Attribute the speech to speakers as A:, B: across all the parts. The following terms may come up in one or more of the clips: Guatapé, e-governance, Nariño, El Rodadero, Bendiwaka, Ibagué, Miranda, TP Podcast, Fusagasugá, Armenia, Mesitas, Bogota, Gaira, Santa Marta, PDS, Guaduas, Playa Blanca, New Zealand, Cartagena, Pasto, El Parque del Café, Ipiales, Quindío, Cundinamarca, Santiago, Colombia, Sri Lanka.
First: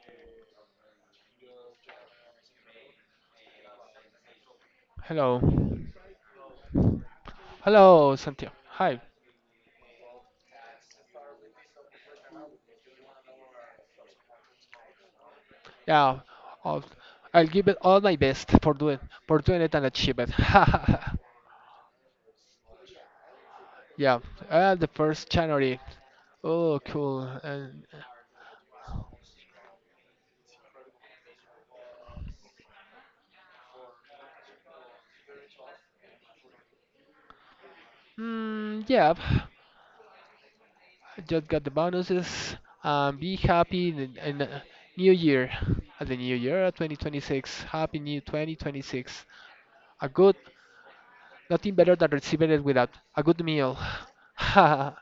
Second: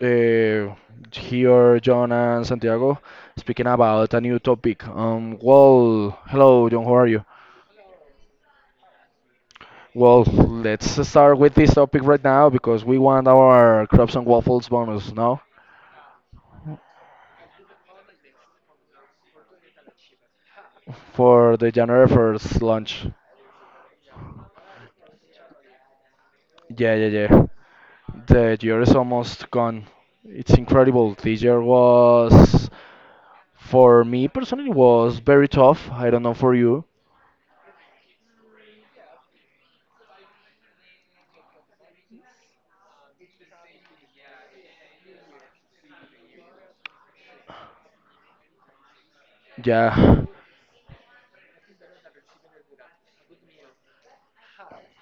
A: Uh, Here, John and Santiago speaking about a new topic.
B: Hello.
A: Well, hello, John, how are you?
B: Hello, Santiago. Hi.
A: Well, let's start with this topic right now because we want our crabs and waffles bonus now
B: Yeah. I'll, I'll give it all my best for doing it and achieve it.
A: for the January 1st launch.
B: Yeah. The first January. Oh,
A: Yeah, yeah,
B: cool.
A: yeah.
B: And
A: The year is almost gone. It's incredible. This year was, for me personally, was very tough. I don't know for you.
B: yeah. I just got the bonuses. Be happy in the new year. At the new year, 2026. Happy new 2026. A
A: Yeah.
B: good, nothing better than receiving it without a good meal. I'm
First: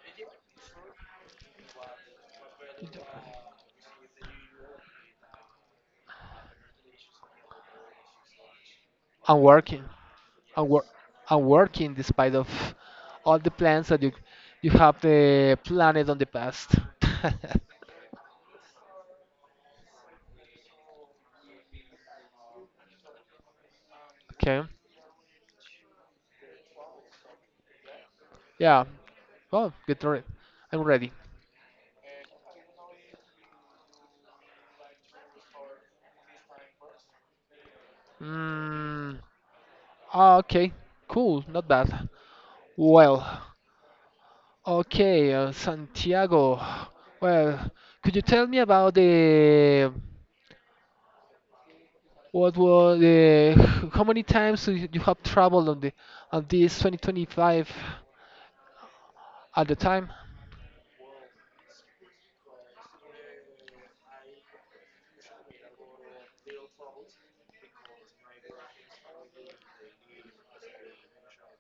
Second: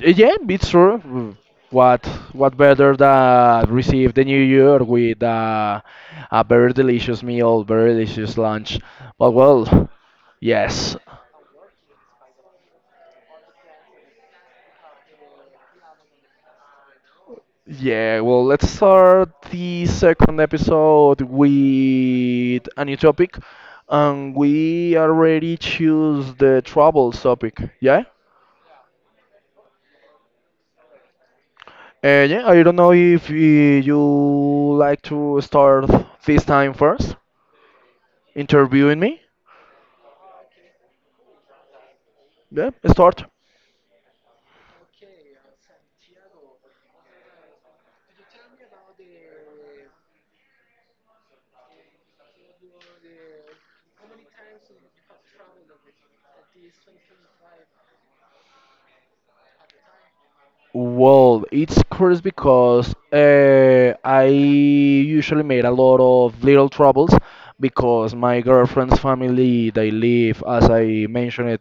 A: Yeah, it's true. What what better than receive the new year with a very delicious meal, very delicious lunch. But
B: working.
A: well,
B: and work
A: yes.
B: and working despite of all the plans that you have the planet on the past.
A: Yeah, well, let's start the second episode with a new topic. And
B: Okay.
A: we already choose the troubles topic, yeah?
B: Yeah. Well, get ready. I'm ready.
A: Yeah, I don't know if you like to start this time first, interviewing
B: Mm,
A: me.
B: okay. Cool. Not bad.
A: Yeah,
B: Well.
A: start.
B: Okay, Santiago. Well, could you tell me about the what was the how many times you have traveled on this 2025 at the time?
A: Well, it's curious because I usually made a lot of little troubles because my girlfriend's family, they live, as I mentioned it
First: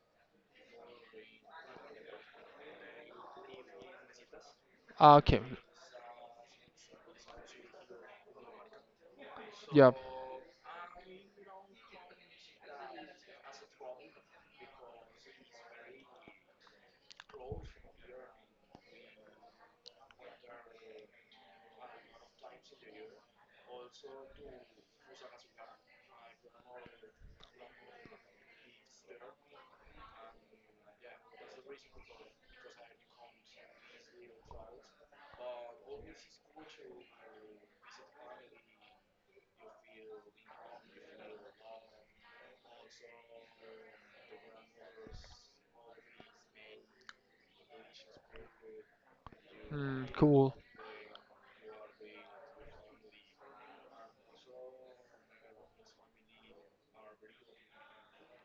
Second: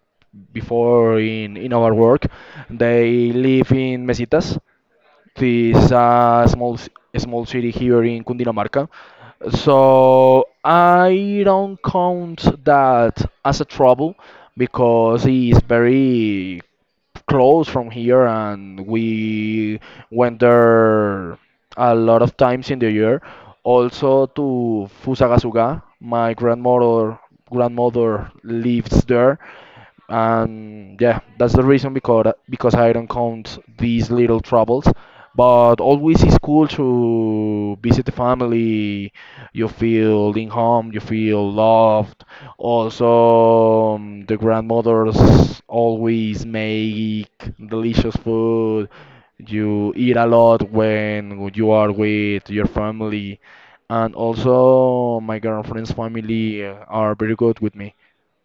A: before in our work, they live in mesitas,
B: Ah, okay.
A: this small city here in Cundinamarca.
B: Yeah.
A: So I don't count that as a trouble because it's very close from here and we went there a lot of times in the year. Also to Fusagasugá, my grandmother lives there. And yeah, that's the reason, because I don't count these little troubles, but always it's cool to visit the family. You feel in home, you feel loved. Also, the grandmothers always make delicious food. You eat a
B: Cool.
A: lot when you are with your family. And also my girlfriend's family are very good with me.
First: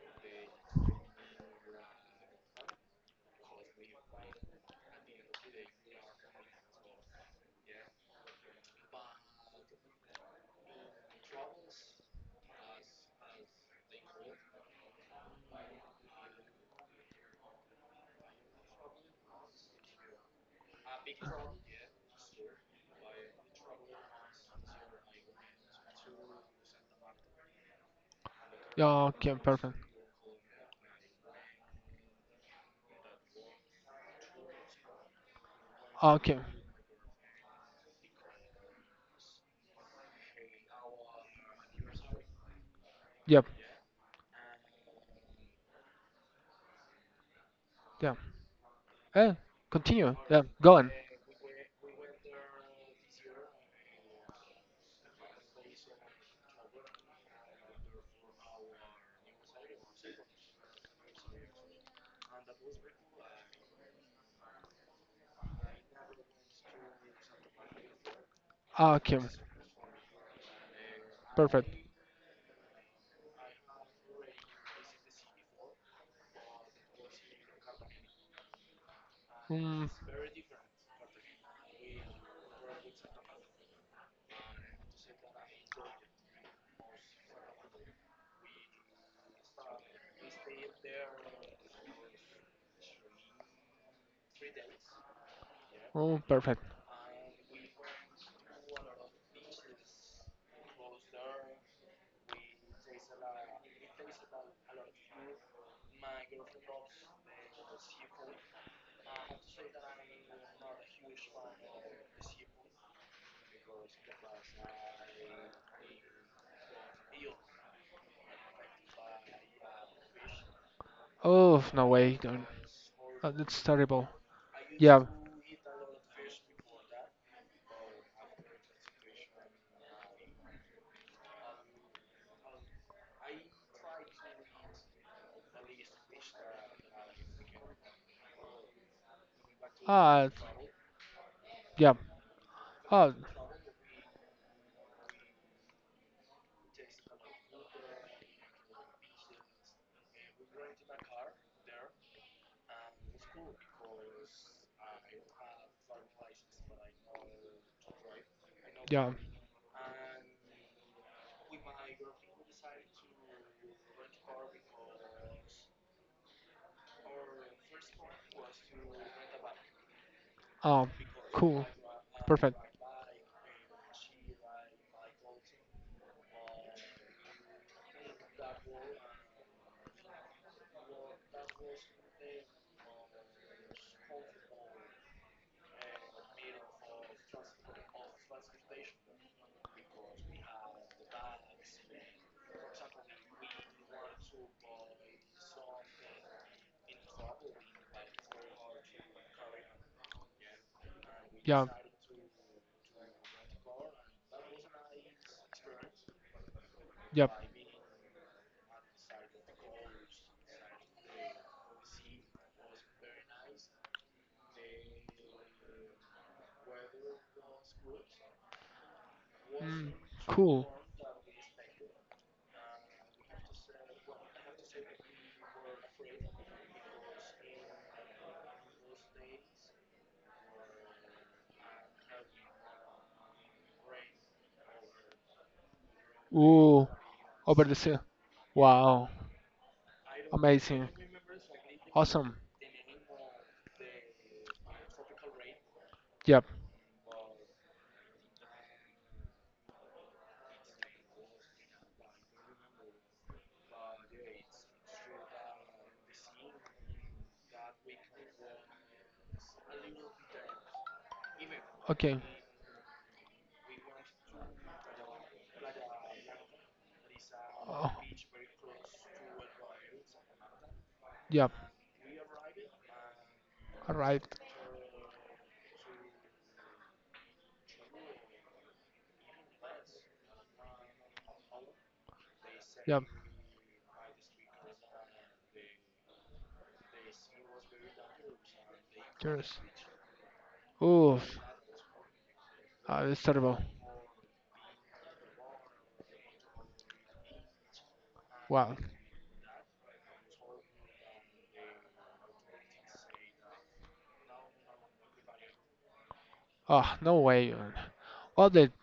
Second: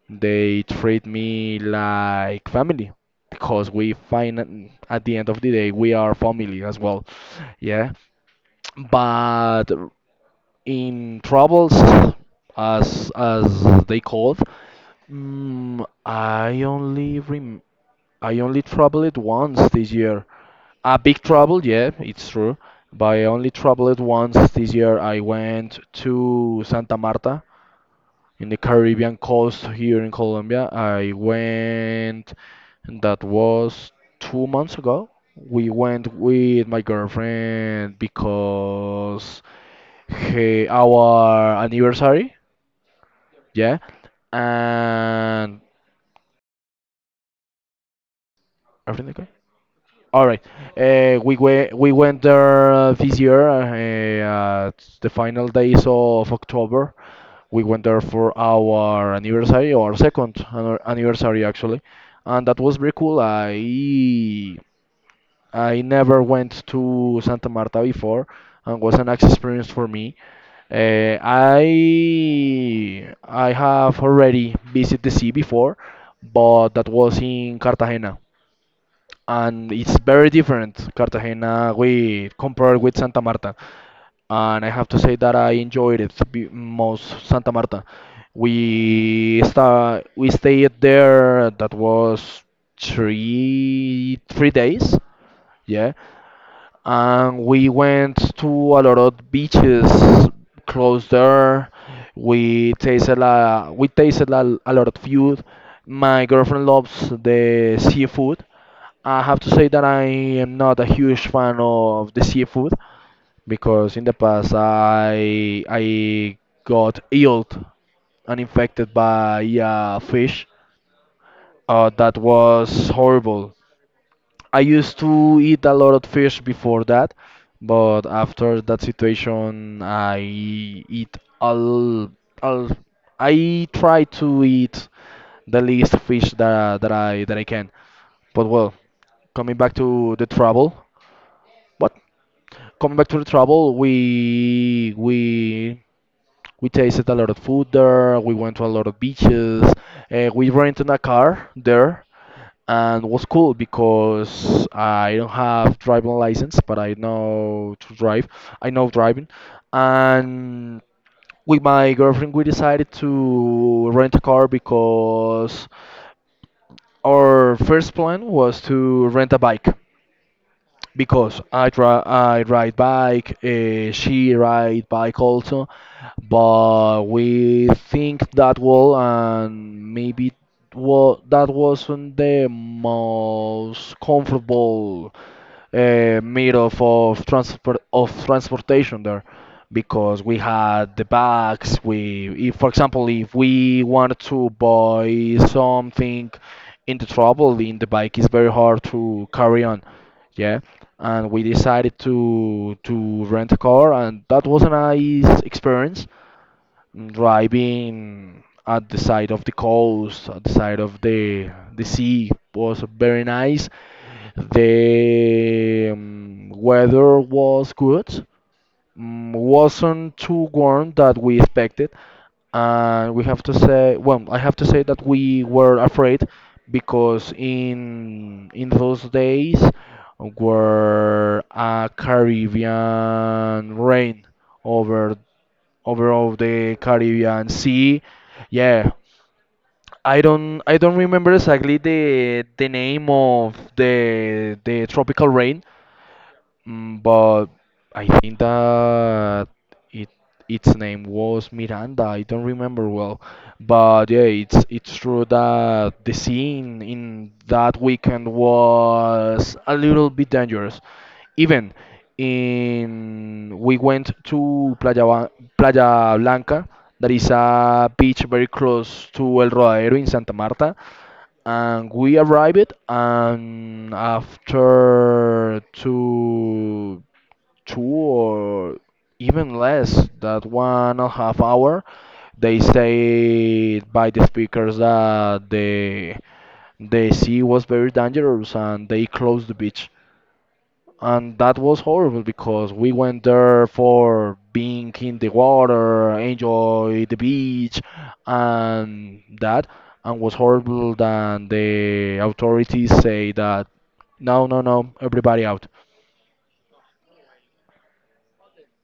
A: They treat me like family because we find at the end of the day we are family as well. Yeah, but in troubles, as they called, mm, I only rem I only troubled once this year. A big trouble, yeah, it's true. But I only troubled once this year. I went to Santa Marta in the
B: Yeah,
A: Caribbean
B: okay,
A: coast
B: perfect.
A: here in Colombia. I went, and that was 2 months ago. We went
B: Ah, okay.
A: with my girlfriend because he, our anniversary,
B: Yep.
A: yeah, and
B: Yeah.
A: everything okay?
B: Eh, Continue.
A: All right.
B: Yeah, go on.
A: We went there this year at the final days of October. We went there for our anniversary, our second anniversary actually, and that was very cool. I never went to Santa Marta before, and was
B: Ah,
A: an
B: okay,
A: experience for me. Uh, I
B: perfect.
A: I have already visited the sea before, but that was in Cartagena and
B: Mm,
A: it's very different Cartagena we compared with Santa Marta. And I have to say that I enjoyed it most Santa Marta. We stayed there. That was three days. Yeah,
B: oh, perfect.
A: and we went to a lot of beaches close there. A lot of food. My girlfriend loves the seafood. I have to say that I am not a huge fan of the seafood because in the past I got ill and infected by a fish.
B: Oh, no
A: That
B: way. Don't.
A: was
B: Uh,
A: horrible.
B: that's terrible.
A: I used
B: Yeah.
A: to eat a lot of fish before that, but after that situation, all I try to eat the least fish that I can. But well, coming back to the
B: Ah,
A: trouble, what?
B: yeah.
A: Coming back
B: Ah,
A: to the trouble, we tasted a lot of food there. We went to a lot of beaches. We rented a car there, and was cool because I don't have driving license, but I know to drive. I know
B: yeah.
A: driving, and with my girlfriend, we decided to rent a car because our first plan was to rent a bike
B: Ah,
A: because
B: cool.
A: I
B: Perfect.
A: ride bike, she ride bike also, but we think that well and maybe well that wasn't the most comfortable mode of transport of transportation there because we had the bags. We if, for example, if we wanted to buy something in the trouble, in the bike it's very hard to carry on. Yeah, and we
B: Yeah.
A: decided to rent a car, and that was a nice experience.
B: Yep.
A: Driving at the side of the coast, at the side of the sea was very nice. The weather was good.
B: Mm,
A: Wasn't too
B: cool.
A: warm that we expected, and we have to say, well, I have to say that we were afraid because in those days were a Caribbean rain over over of the
B: Ooh,
A: Caribbean
B: over the sea.
A: Sea. Yeah,
B: Wow,
A: I
B: amazing.
A: don't remember exactly
B: Awesome.
A: the name of the tropical rain.
B: Yep.
A: But I think that it its name was Miranda. I don't remember well, but yeah, it's true that the scene in that weekend was a little bit dangerous. Even
B: Okay.
A: in we went to Playa Blanca, that is a
B: Oh,
A: beach very close to El Rodadero in Santa Marta,
B: yep.
A: and we arrived, and
B: Arrived.
A: after two or even less that 1.5 hour, they
B: Yep.
A: say by the speakers that the sea was very dangerous and they closed the
B: Cheers.
A: beach. And
B: Oof.
A: that was horrible because we
B: Uh,
A: went
B: it's terrible.
A: there for being in the water, enjoy the beach,
B: Wow.
A: and that, and was horrible. Then the authorities say that no, no, no, everybody out.
B: Oh, no way, man. Well, then,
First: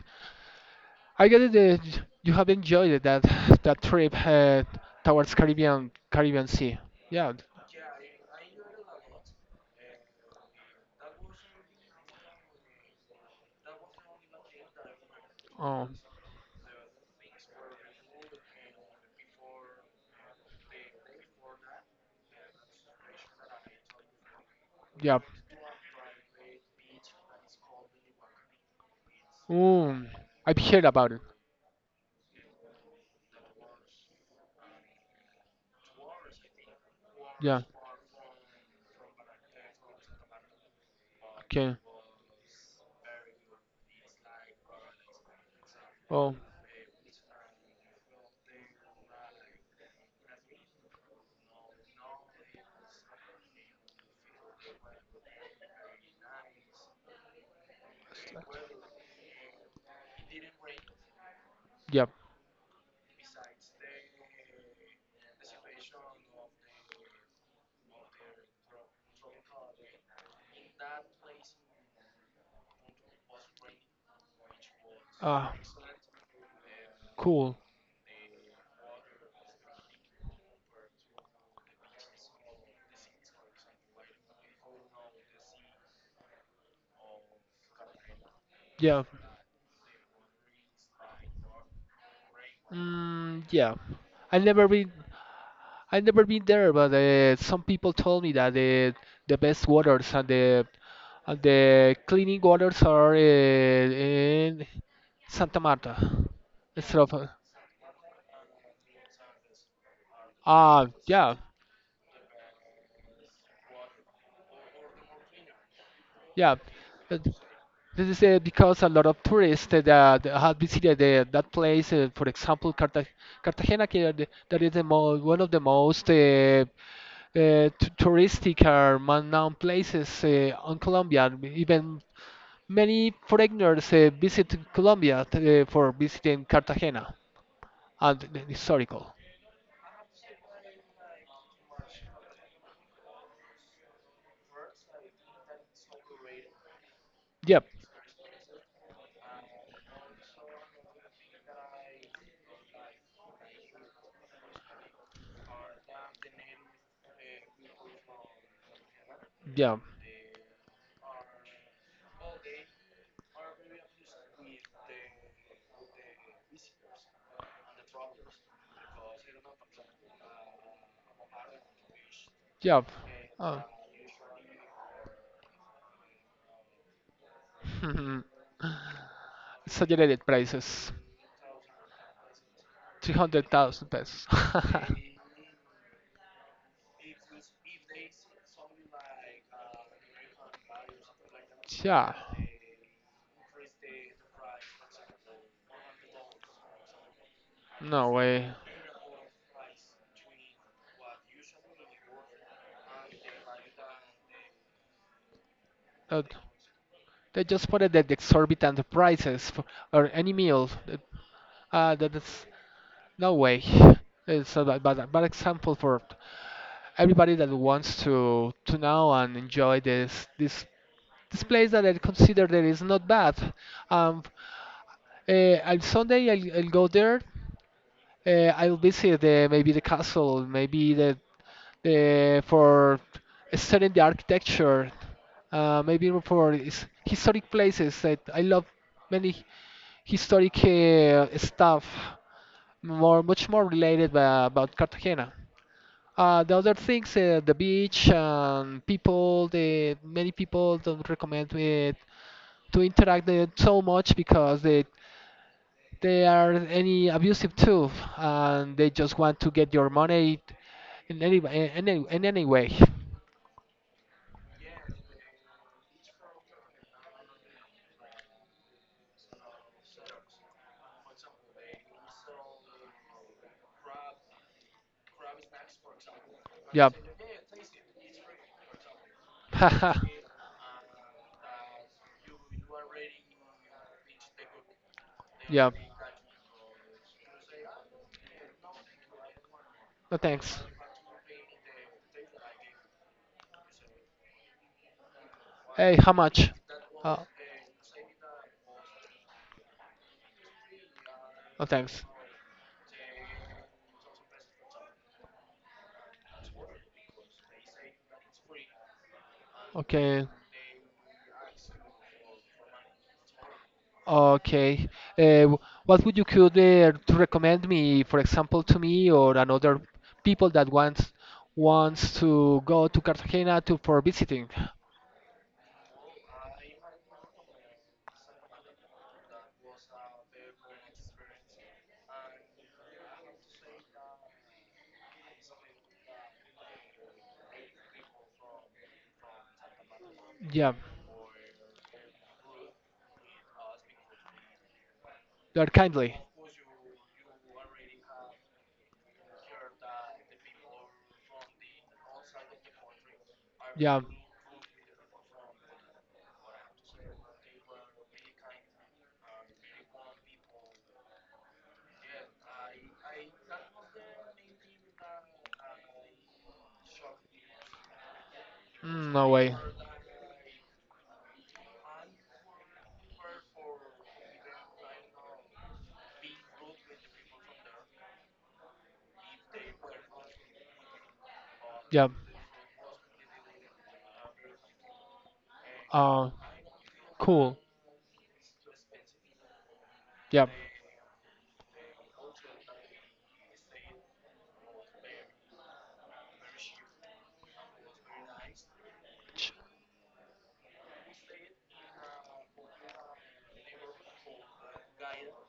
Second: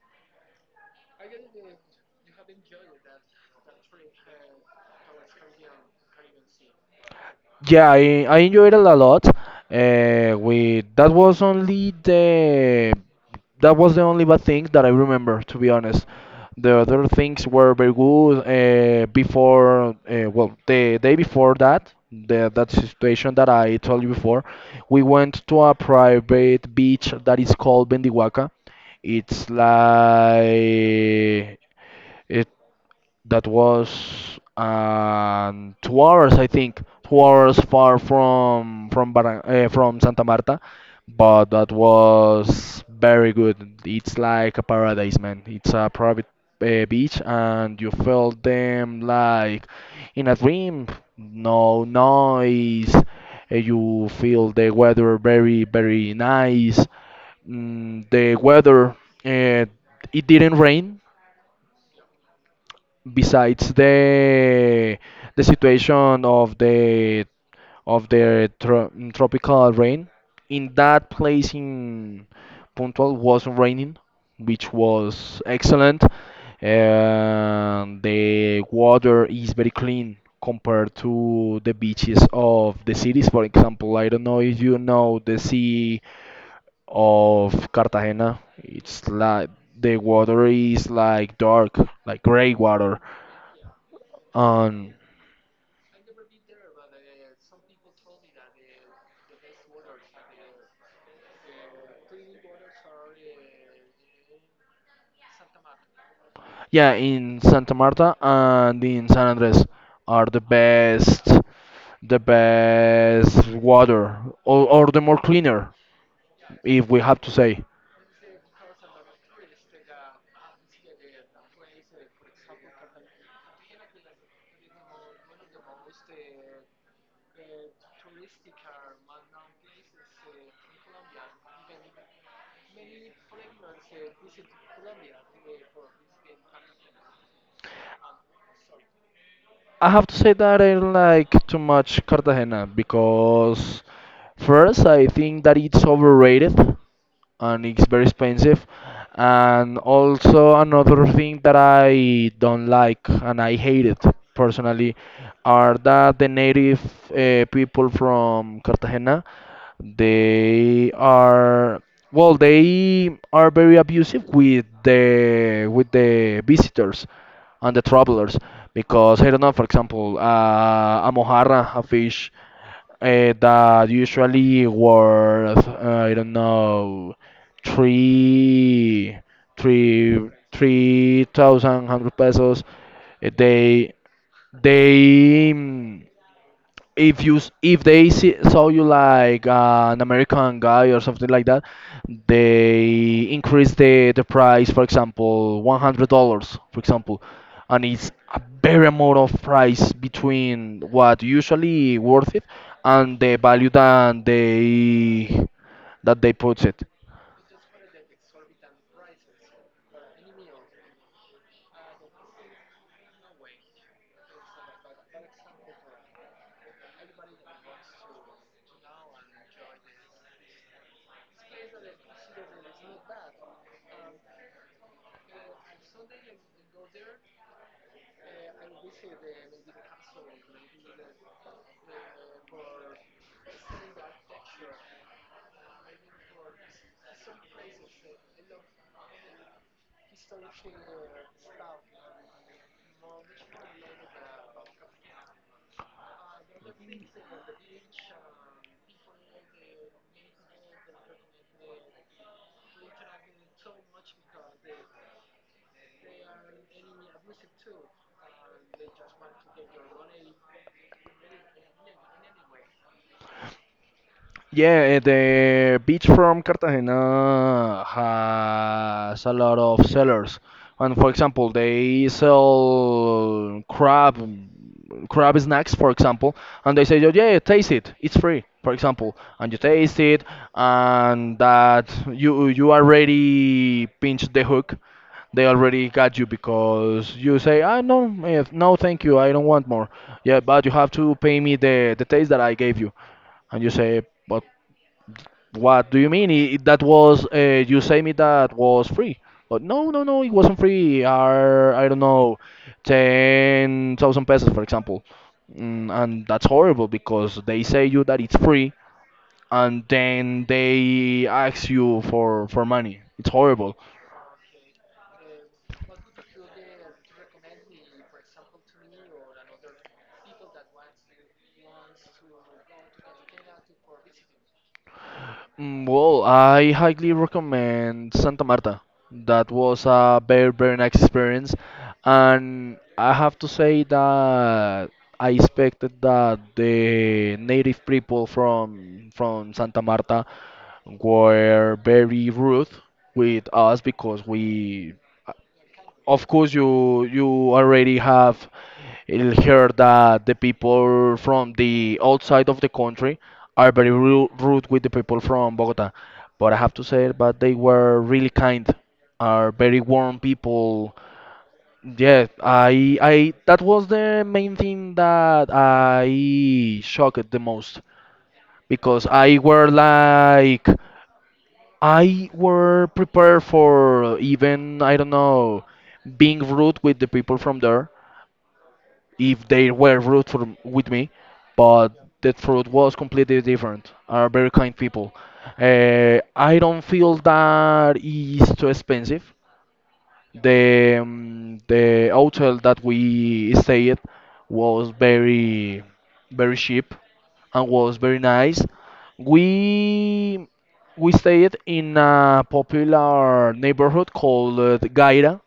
B: I get it that you have enjoyed it, that that trip towards Caribbean Sea. Yeah.
A: Yeah, I enjoyed it a lot. We that was only the That was the only bad thing that I remember, to be
B: Oh,
A: honest. The other things were very good. Before, well, the day before that, that situation that I told you before, we
B: yep.
A: went to a private beach that is called Bendiwaka. It's
B: Mm, I've heard about it.
A: like it that was 2 hours, I think, 2 hours
B: Yeah.
A: far from Santa Marta, but that
B: Okay.
A: was very good. It's like a paradise, man. It's a private
B: Oh,
A: beach, and you felt them like in a dream. No noise. You feel the weather very, very nice. The weather, uh, it didn't rain
B: yep.
A: besides the situation of the tropical rain. In that place, in Puntual, was raining, which was
B: Ah,
A: excellent.
B: cool.
A: And the water is very clean compared to the beaches of the cities. For example, I don't know if you know the sea of Cartagena.
B: Yeah.
A: It's like the water is like dark, like gray water.
B: Yeah. I never been
A: um,
B: I never been there, but some people told me that the best waters and the cleaning waters are in Santa Marta
A: yeah,
B: instead of
A: in Santa Marta and in San Andres are
B: ah, yeah,
A: the best water, or the more cleaner,
B: yeah.
A: if we
B: Uh,
A: have to say.
B: This is because a lot of tourists that that have visited that place. For example, Cartagena, que are the- that is the mo one of the most t touristic or man-known places on Colombia, even many foreigners visit Colombia for visiting Cartagena and the historical.
A: I have to say that I like too much Cartagena because first I think that it's overrated
B: Yep,
A: and it's very expensive. And also another thing that I don't like and I hate it personally are that the native people from Cartagena,
B: yep,
A: they are well, they are very abusive with the visitors and the travelers, because I don't know, for example, a mojarra, a fish,
B: yep. Oh.
A: that usually worth, I don't know, three
B: Exaggerated prices,
A: three thousand hundred pesos.
B: 300,000
A: They
B: pesos.
A: they. Mm, if you s- If they saw you like an American guy or something like that,
B: yeah,
A: they increase the price, for example, $100, for example, and
B: no
A: it's a
B: way.
A: very amount of price between what usually worth it and the value that
B: Uh,
A: they put it.
B: they just put it at the exorbitant prices for or any meal. That is no way. It's a bad, bad, bad example for everybody that wants to know and enjoy this this this place that I consider that is not bad. Um, on Sunday I'll go there. I'll visit the, maybe the castle, maybe the for studying the architecture, maybe for historic places. That I love many historic stuff, more much more related about Cartagena. The other things, the beach, and people, the many people don't recommend it to interact it so much because they are any abusive too, and they just want to get your money in any way.
A: Yeah, the beach from Cartagena has a lot of sellers. And for example, they sell crab snacks, for example, and they
B: Yeah.
A: say, "Oh, yeah, taste it. It's free, for example." And you taste it, and that you already pinched the hook. They
B: yeah.
A: already got you because you say, "I no, eh, no, thank you. I don't want more."
B: No
A: Yeah,
B: thanks.
A: "but you have to pay me the taste that I gave you." And you say, "But what
B: Hey,
A: do
B: how
A: you mean?
B: much?
A: I that
B: Uh,
A: was You say me that was free, but no, no, no, it wasn't free.
B: oh,
A: Are I don't
B: thanks.
A: know, 10,000 pesos, for example, and that's horrible because they say you that it's free, and
B: Okay,
A: then they ask you for money. It's horrible."
B: okay. What would you could to recommend me, for example, to me or another people that wants to go to Cartagena to for visiting?
A: Well, I highly recommend Santa Marta. That was a very, very nice experience. And I have to say that I expected that the native people from Santa Marta
B: Yeah,
A: were very rude with us because we,
B: they are kindly.
A: of course, you already have it'll hear that the people from the outside of the country are very
B: Yeah,
A: rude with the people from Bogota. But I have to say, but they were really kind, are very warm people. Yeah, that was the main thing that I shocked the most because
B: no way.
A: I were prepared for even, I don't know, being rude with the people from there if they were rude with me, but
B: Yeah.
A: that truth was completely different. Are very kind people.
B: Uh,
A: I don't feel
B: cool.
A: that is too expensive.
B: Yeah.
A: The hotel that we stayed was very cheap and was very nice.
B: Ch-
A: We we stayed in a popular neighborhood called Gaira.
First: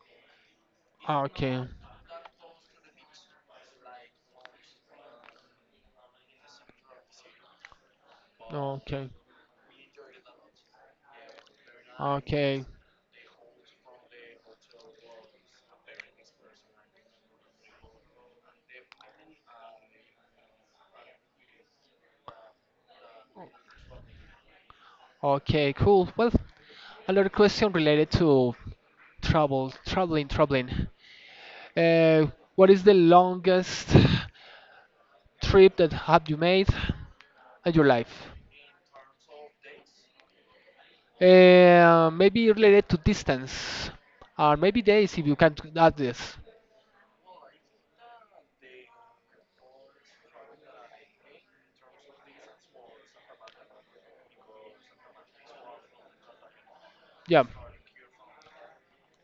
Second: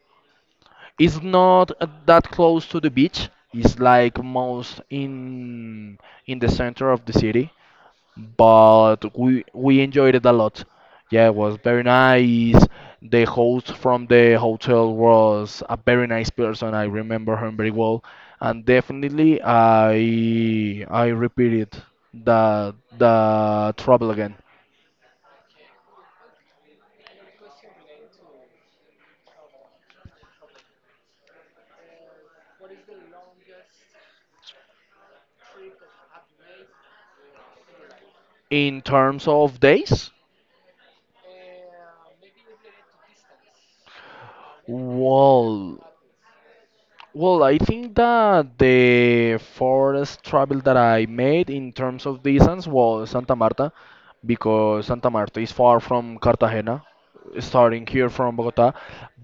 A: It's
B: Okay.
A: not that close to the beach. It's like most in the center of the city, but
B: Okay.
A: we enjoyed it a lot. Yeah, it was very nice.
B: Okay.
A: The host from the hotel was a very nice person. I remember him very well, and definitely I repeated the travel again.
B: Okay. Cool. Well, another question related to travel, traveling. Uh, what is the longest trip that have you made in your life?
A: In terms of days,
B: Maybe related to distance, or maybe days if you can
A: well,
B: add this.
A: Well, I think that the forest travel that I made in terms of distance was Santa Marta, because Santa Marta is far from Cartagena,
B: Yeah,
A: starting here from Bogota.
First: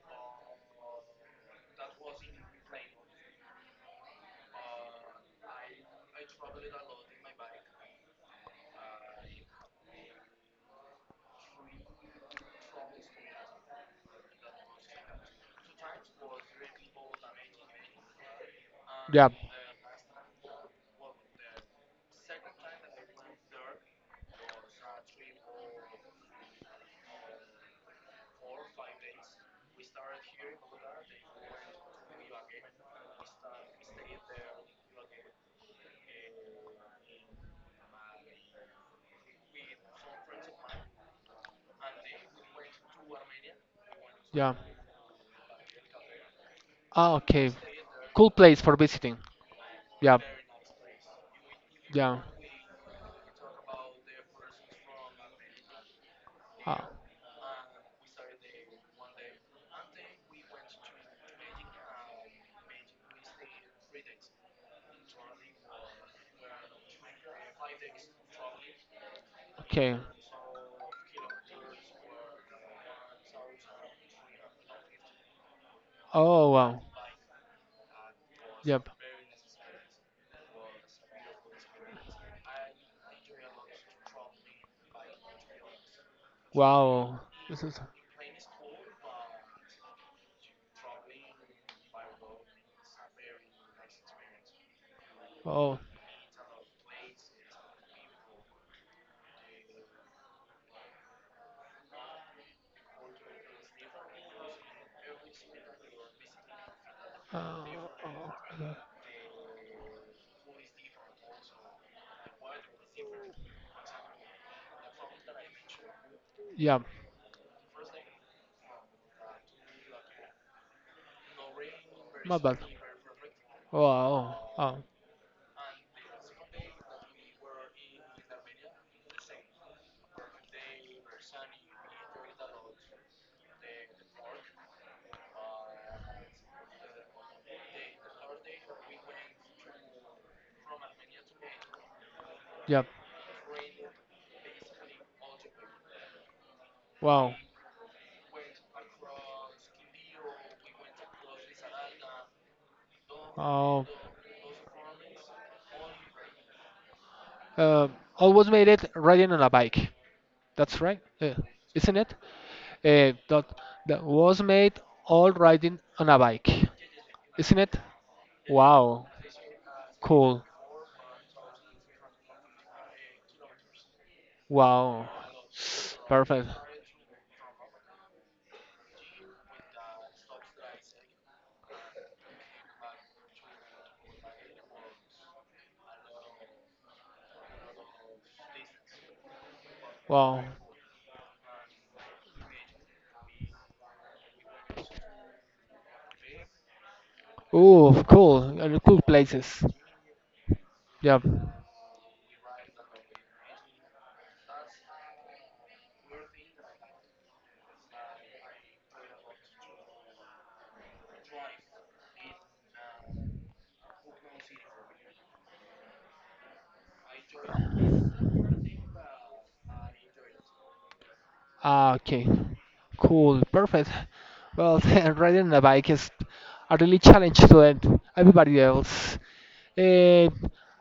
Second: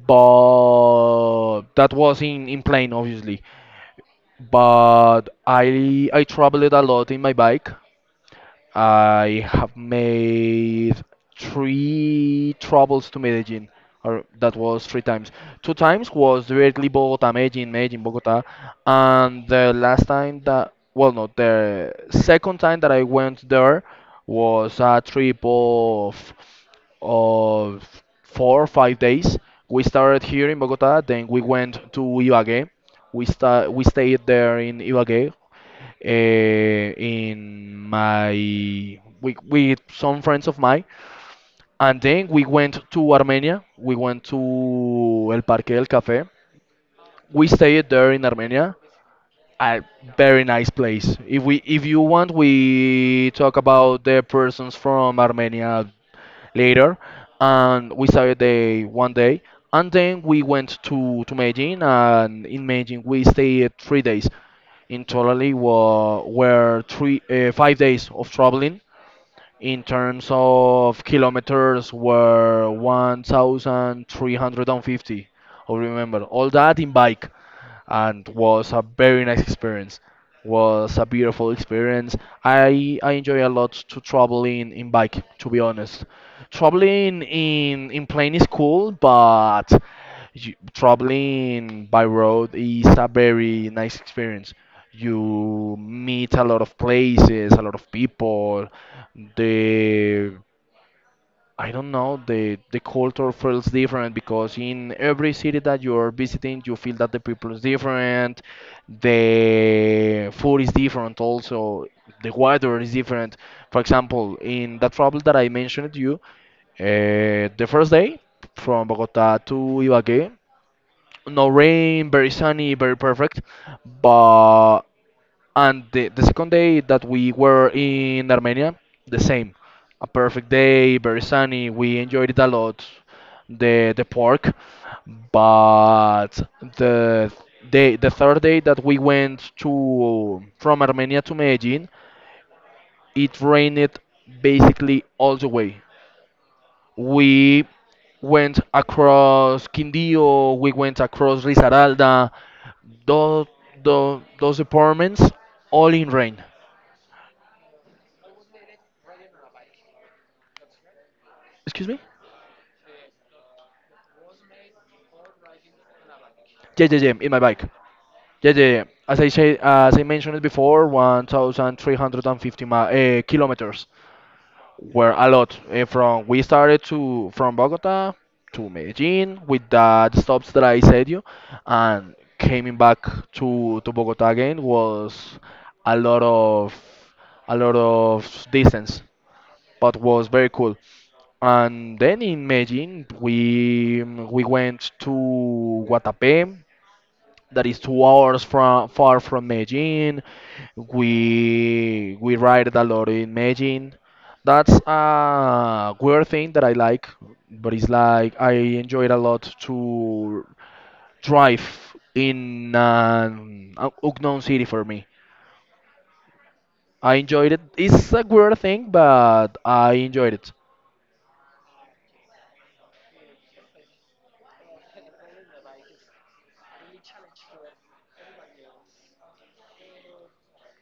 A: But that was in plane, obviously. But I traveled a lot in my bike. I have made three travels to Medellin, or that was three times. Two times was directly Bogota, Medellin, Medellin, Bogota,
B: yeah,
A: and the last time that, well, no, the second time that I went there was a trip of 4 or 5 days. We started here in Bogota, then we went to Ibagué. We stayed there in Ibagué in with some friends of mine, and then we went to Armenia. We went
B: yeah.
A: to El Parque del Café.
B: Ah,
A: We
B: okay.
A: stayed there in
B: Cool place
A: Armenia
B: for visiting.
A: a
B: Yeah,
A: very nice place. If if you
B: yeah.
A: want, we talk about the persons from Armenia
B: Ah,
A: later, and we started the one day, and then we went to Medellin, and in Medellin we stayed 3 days. In totally wa were three 5 days of traveling. In
B: okay.
A: terms of kilometers, were 1,350. I remember all
B: Oh,
A: that
B: wow.
A: in bike and was a
B: Yep.
A: very nice experience. Was a beautiful experience. I enjoy a lot to traveling in bike, to be honest.
B: Wow.
A: Traveling
B: This is.
A: in plane is cool, but you, traveling by road is a very nice experience. You
B: Oh.
A: meet a lot of places, a lot of people. The I don't know, the culture feels different because in every city that you're visiting, you feel that the people is
B: Uh,
A: different,
B: yeah.
A: the food is different also, the weather is different. For example, in that travel that I mentioned to you,
B: Yeah.
A: the first day from Bogota to Ibagué, no rain, very
B: My bad.
A: sunny, very perfect,
B: Wow. Oh.
A: but and the second day that we were in Armenia, the same. A perfect day, very sunny. We enjoyed it a lot, the park. But the day, the third day that we went to from Armenia to Medellin,
B: Yep.
A: it rained basically all the way.
B: Wow.
A: We went across Quindío, we went across Risaralda, those,
B: Oh,
A: those apartments all in rain.
B: uh, almost made it riding on a bike. That's right,
A: Excuse
B: isn't
A: me?
B: it? Uh, that that was made all riding on a bike,
A: Yeah, yeah, yeah, in my
B: isn't
A: bike.
B: it?
A: Yeah, yeah, yeah.
B: Wow.
A: As I said, as I mentioned it
B: Cool.
A: before, 1,350 kilometers
B: Wow.
A: were a lot. From we
B: Perfect.
A: started to from Bogota to Medellin with that stops that I said you, and coming back to Bogota again was a lot of a lot of distance, but was
B: Wow.
A: very cool. And then in Medellin, we went to Guatapé that is
B: Ooh,
A: 2 hours
B: cool.
A: from
B: Cool
A: far from
B: places.
A: Medellin.
B: Yep.
A: We ride a lot in Medellin. That's a weird thing that I like, but it's like I enjoy it a lot to drive in an unknown city for me. I enjoyed it. It's a weird thing, but I enjoyed it.
B: Ah, okay. Cool. Perfect. Well, riding on a bike is a really challenge to it. Everybody else. Uh,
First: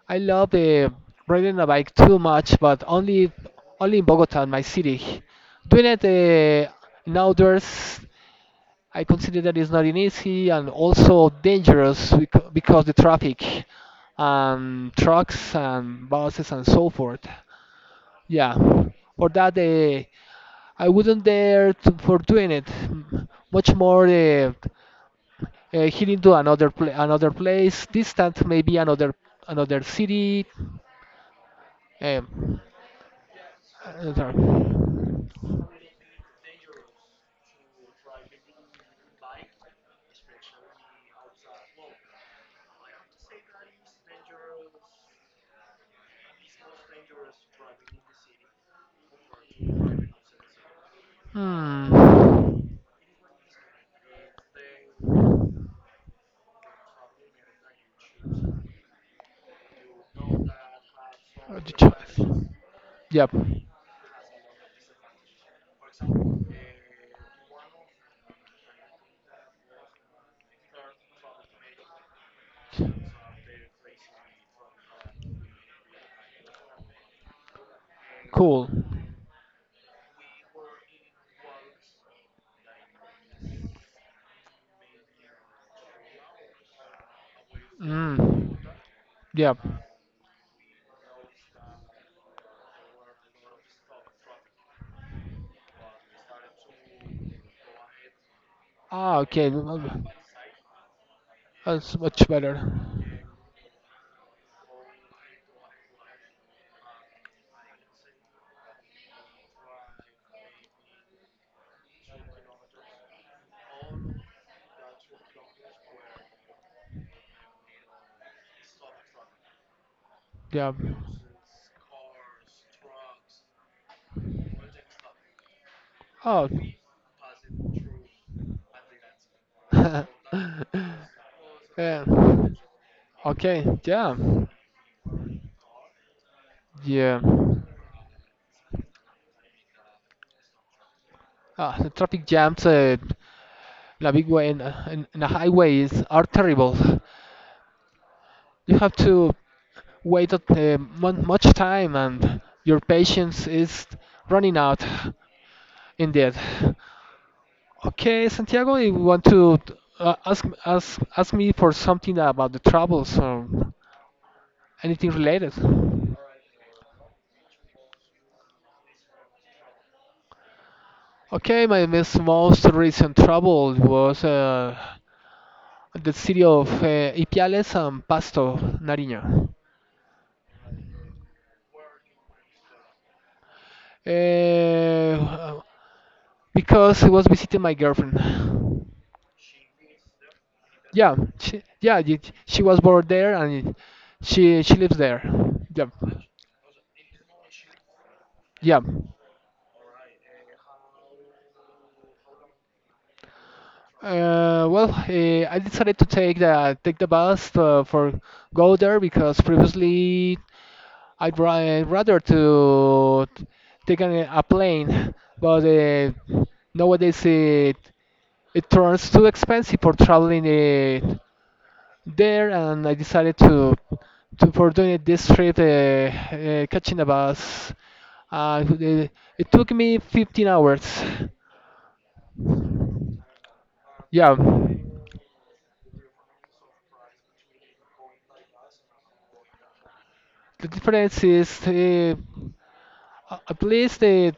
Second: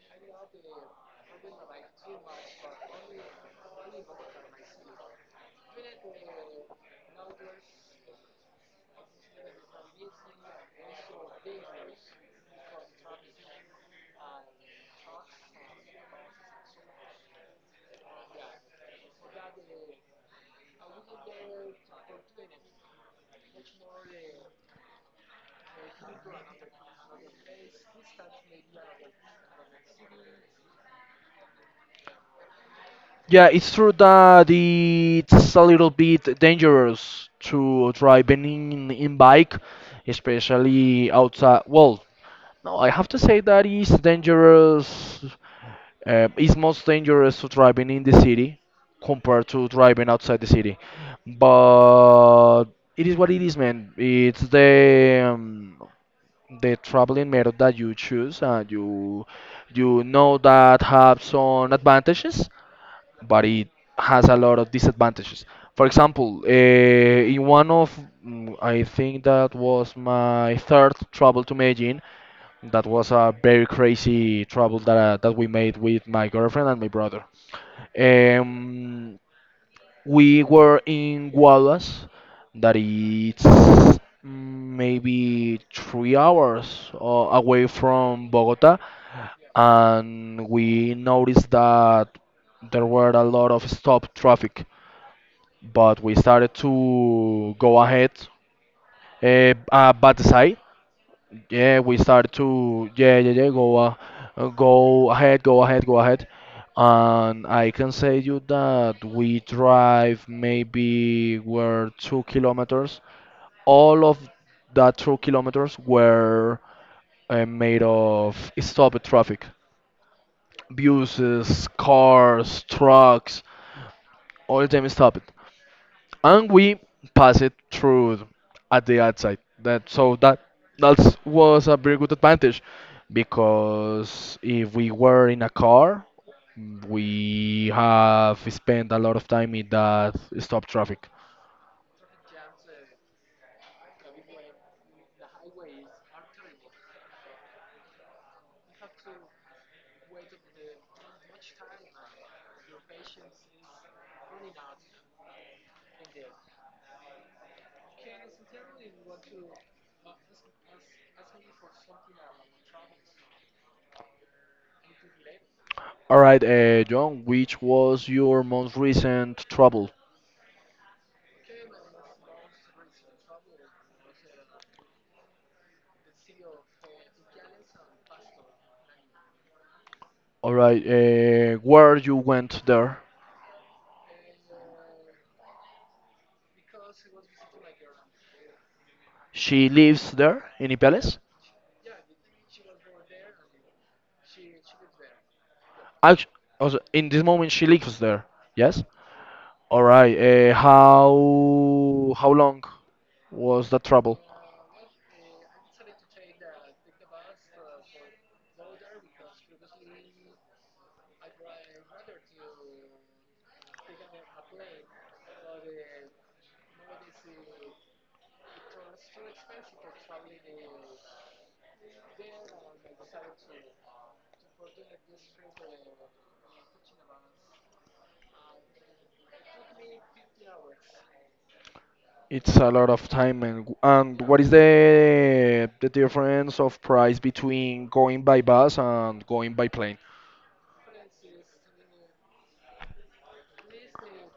B: I love riding a bike too much, but only in Bogota, my city. Doing it in outdoors, I consider that is not an easy and also dangerous because the traffic, trucks and buses and so forth. Yeah, for that I wouldn't dare to, for doing it. Much more heading to another place, distant maybe another city. Um,
A: Yeah, it's true that
B: Sorry.
A: it's a little bit dangerous to drive in bike, especially outside. Well, no, I have to say that it's dangerous. It's most dangerous to driving in the city compared to driving outside the city.
B: Hmm.
A: But it is what it is, man. It's the traveling method that you choose, and you know that have
B: The
A: some
B: choice.
A: advantages
B: Yep.
A: but it has a lot of disadvantages. For example, in one of, mm, I think that was my third travel to Medellin. That was a very crazy travel that we made with my girlfriend and my brother.
B: Cool.
A: Um, we were in Guaduas, that it's maybe 3 hours away from
B: Mm.
A: Bogota,
B: Yep.
A: and we noticed that there were a lot of stop traffic but we started to go ahead
B: Ah, okay.
A: but the side yeah we
B: That's much
A: started
B: better.
A: to yeah yeah yeah go ahead go ahead go ahead and I can say you that we drive maybe were 2 kilometers all of that 2 kilometers were made of stopped traffic
B: Yep.
A: buses cars trucks all of them stopped
B: Oh.
A: and we pass it through at the outside. That so that that was a very
B: yeah.
A: good advantage
B: Okay. Yeah.
A: because if we were in a car,
B: Yeah.
A: we have spent a lot of time in that stop traffic.
B: Ah, the traffic jams at La Big Way in and the highways are terrible. You have to waited much time and your patience is running out indeed. Okay, Santiago, you want to ask me for something about the travels or anything related?
A: All right, John, which was your most recent trouble?
B: Okay, my most recent travel was the city of Ipiales and Pasto, Nariño.
A: All right, where you went there?
B: uh, because he was visiting my girlfriend.
A: She lives there in
B: Yeah,
A: Ipeles?
B: she, yeah, she was born there and she lives there. Yeah,
A: Act- Also, in this moment, she lives there.
B: yeah.
A: Yes? All right. How long was the travel?
B: I decided to take the bus for go there because previously rather to take a plane, but nowadays it turns too expensive for traveling. There, and I decided to for doing it this trip, catching the bus. Uh, it, it took me 15 hours.
A: It's a lot of time, and
B: Yeah,
A: what is
B: the
A: the difference of price between going by bus and going by plane?
B: difference is at least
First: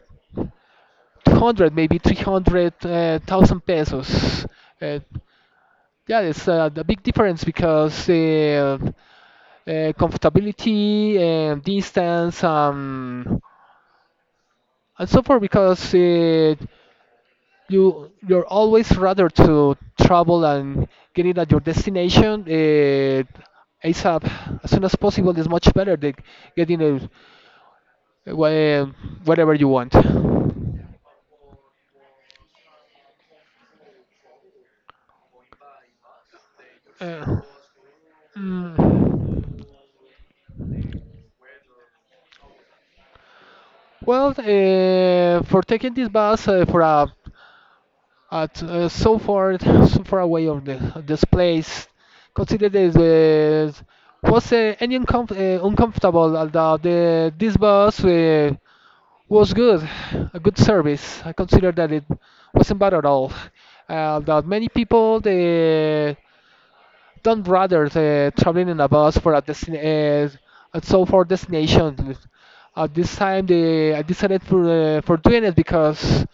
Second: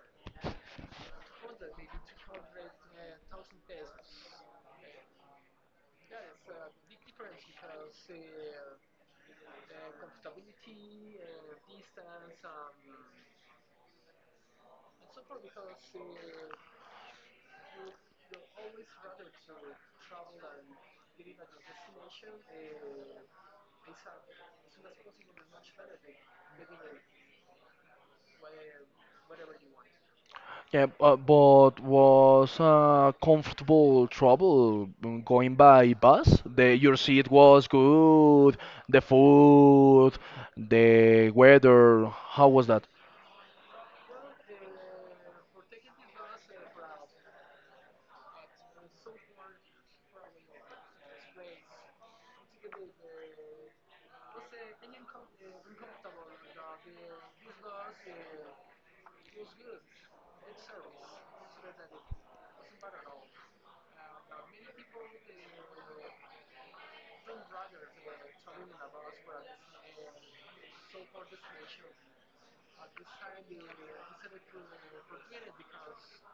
B: 200, maybe 300 thousand pesos. Uh, yeah, it's a big difference because comfortability and distance, and so forth because you you're always rather to travel and getting at your destination ASAP, as soon as possible, is much better than getting it eh, wh- eh, whatever you want.
A: Yeah, but was comfortable travel going by bus? The your seat
B: Uh,
A: was good,
B: mm.
A: the food, the weather. How was that?
B: Well, for taking this bus for a At so far, so far away of the of this place, consider this was any uncomf uncomfortable about the this bus. Was good, a good service. I consider that it wasn't bad at all. That many people they don't rather traveling in a bus for a destin and so for destination. At this time, they I decided for doing it because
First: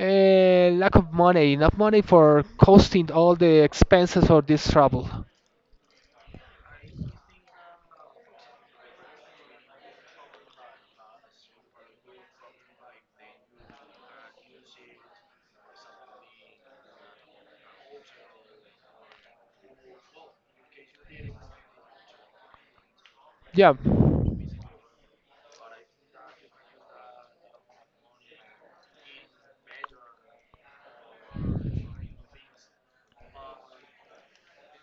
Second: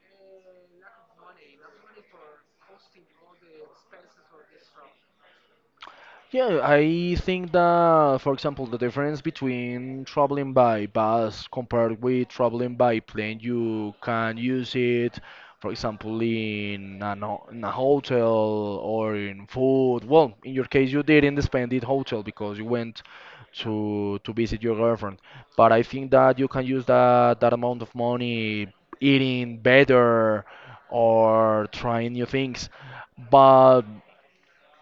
B: lack of money, enough money for costing all the expenses of this travel.
A: Yeah, I think that, for example, the difference between traveling by bus compared with traveling by plane, you can use it, for example, in in a hotel or in food. Well, in your case, you didn't spend it hotel because you went
B: Yeah,
A: to visit your girlfriend. But I think that you can use that that amount of money eating better or trying new things. But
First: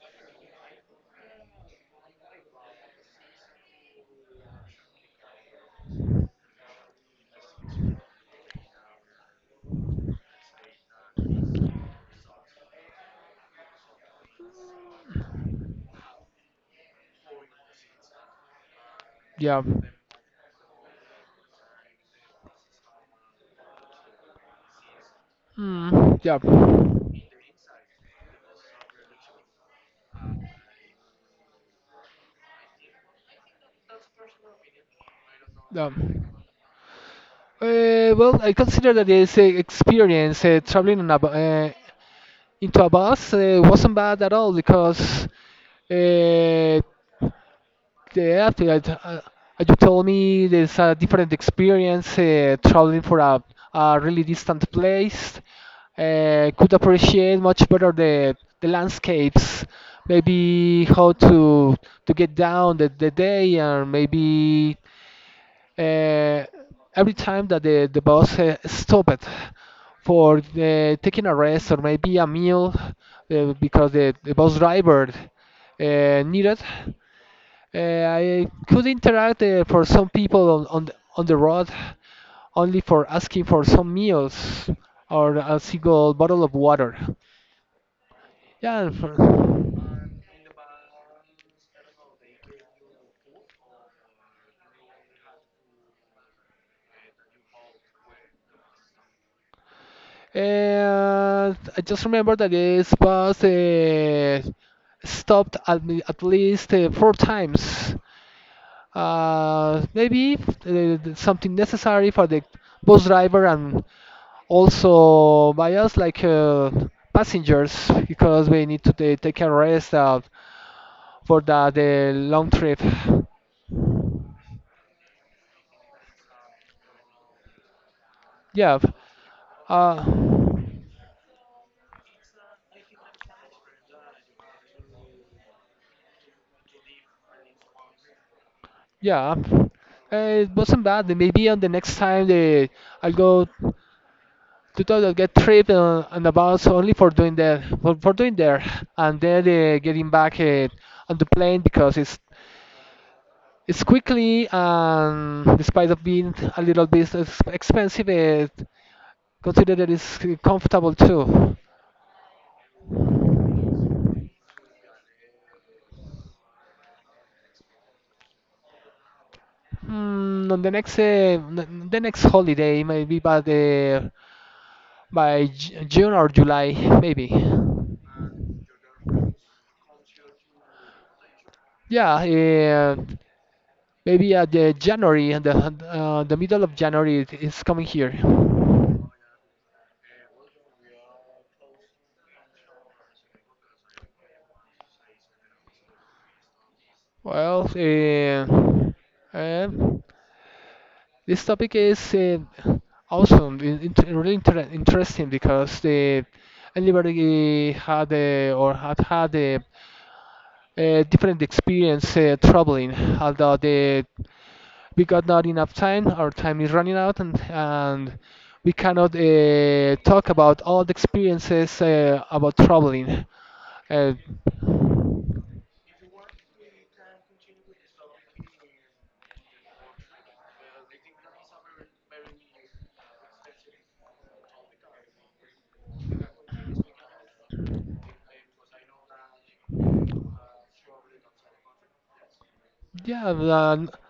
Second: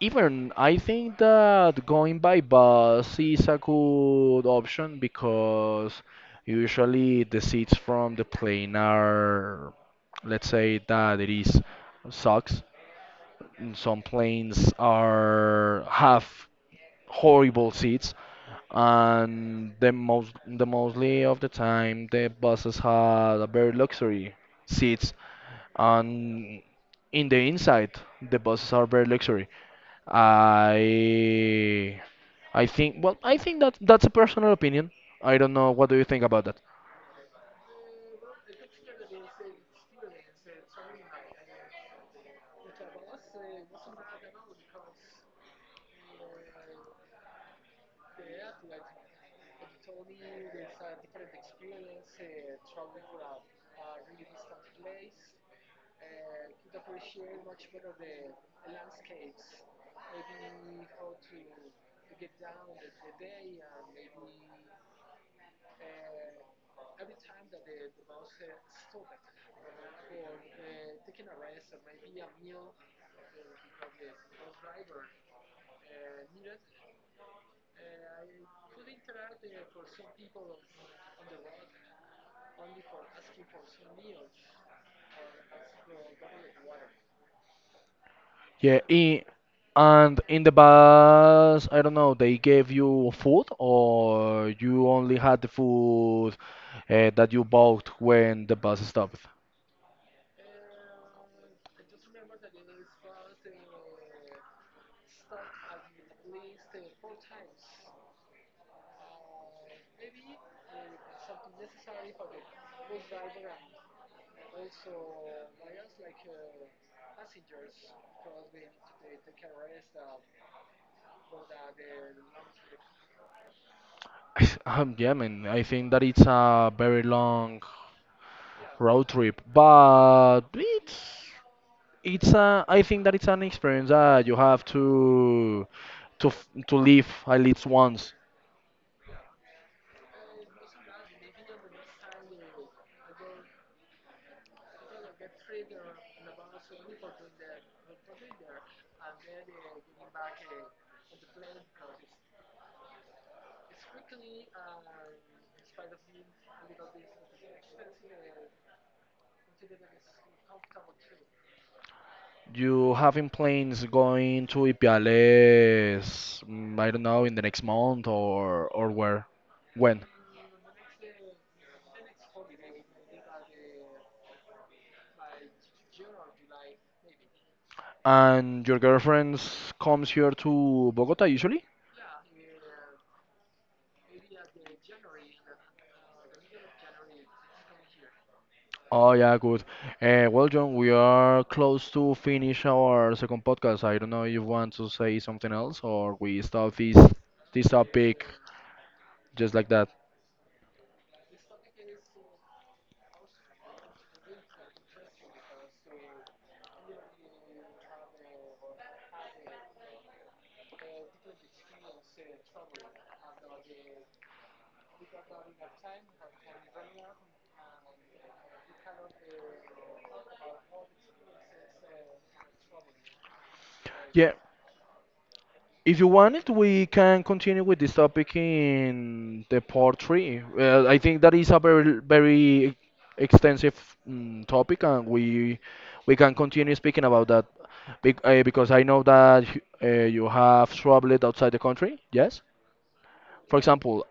A: even I think that going by bus is a good option because usually the seats from the plane are, let's say that it is sucks and some planes are have horrible seats,
B: yeah,
A: and the mostly of the time the buses had a very luxury seats,
B: yeah,
A: and in the inside the buses are very luxury. I I think that that's a personal opinion. I don't know what
B: yeah.
A: do you think about that?
B: Well, I consider that this experience traveling on into a bus wasn't bad at all because uh, yeah, after that, you told me there's a different experience traveling for a really distant place. Could appreciate much better the landscapes, maybe how to get down the day, and maybe uh, every time that the bus stopped for taking a rest or maybe a meal, because the bus driver needed. I could interact for some people on the road only for asking for some meals or a single bottle of water.
A: Yeah,
B: Yeah. For-
A: and in the bus, I don't know, they gave you food or you only had the food that you bought when the bus stopped?
B: and I just remember that this bus stopped at, at least 4 times. Maybe something necessary for the bus driver and also by us like passengers because we need to take a rest for the long trip.
A: Yeah, man. I think that it's a very long
B: Yeah.
A: road trip,
B: uh,
A: but I think that it's an experience that you have to to live at least once.
B: yeah it wasn't bad. Then maybe on the next time I'll go to the get trip on the bus only for doing that for doing there and then getting back on the plane because it's quickly, and despite of being a little bit expensive, it considered that it's comfortable too.
A: You having plans going to Ipiales, I don't know, in the next month or where? When?
B: On the next, the next holiday, maybe by the by June or July, maybe.
A: And your girlfriend comes here to Bogota usually?
B: Yeah, maybe at the January, and the middle of January, it's coming here.
A: Oh yeah, good. Well, John, we are close to finish our second podcast. I don't know if you want to say something else or we stop this
B: Well,
A: this topic just like that.
B: um, this topic is awesome, really interesting because the everybody had or had had a different experience traveling. Although the we got not enough time, our time is running out, and we cannot talk about all the experiences about traveling. Uh,
A: Yeah, if you want it, we can continue with this topic in the part three. I think that is a very, very extensive topic, and we can continue speaking about that. Because I know that you have traveled outside the country. Yes,
B: yeah,
A: for
B: uh,
A: example,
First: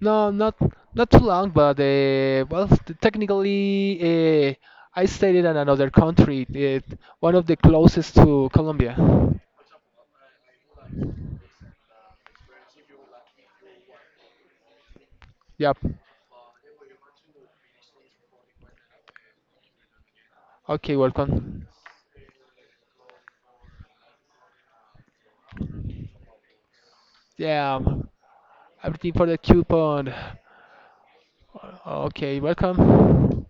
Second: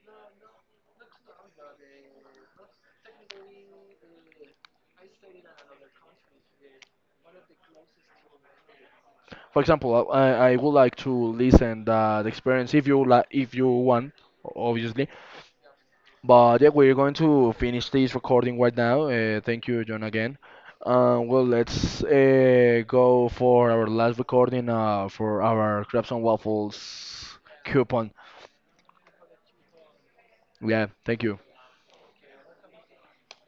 B: No, not not too long, but well, technically, I stayed in another country, it, one of the closest to Colombia.
A: for example, I would like to listen that experience if you like, if you want, obviously.
B: Yep.
A: But yeah, we're going to finish this recording right now. Thank you, John, again.
B: Okay,
A: Well,
B: welcome.
A: let's go for our last recording for our Crabs and Waffles
B: Yeah,
A: coupon.
B: I'm looking for the coupon.
A: Yeah, thank you.
B: Okay, welcome.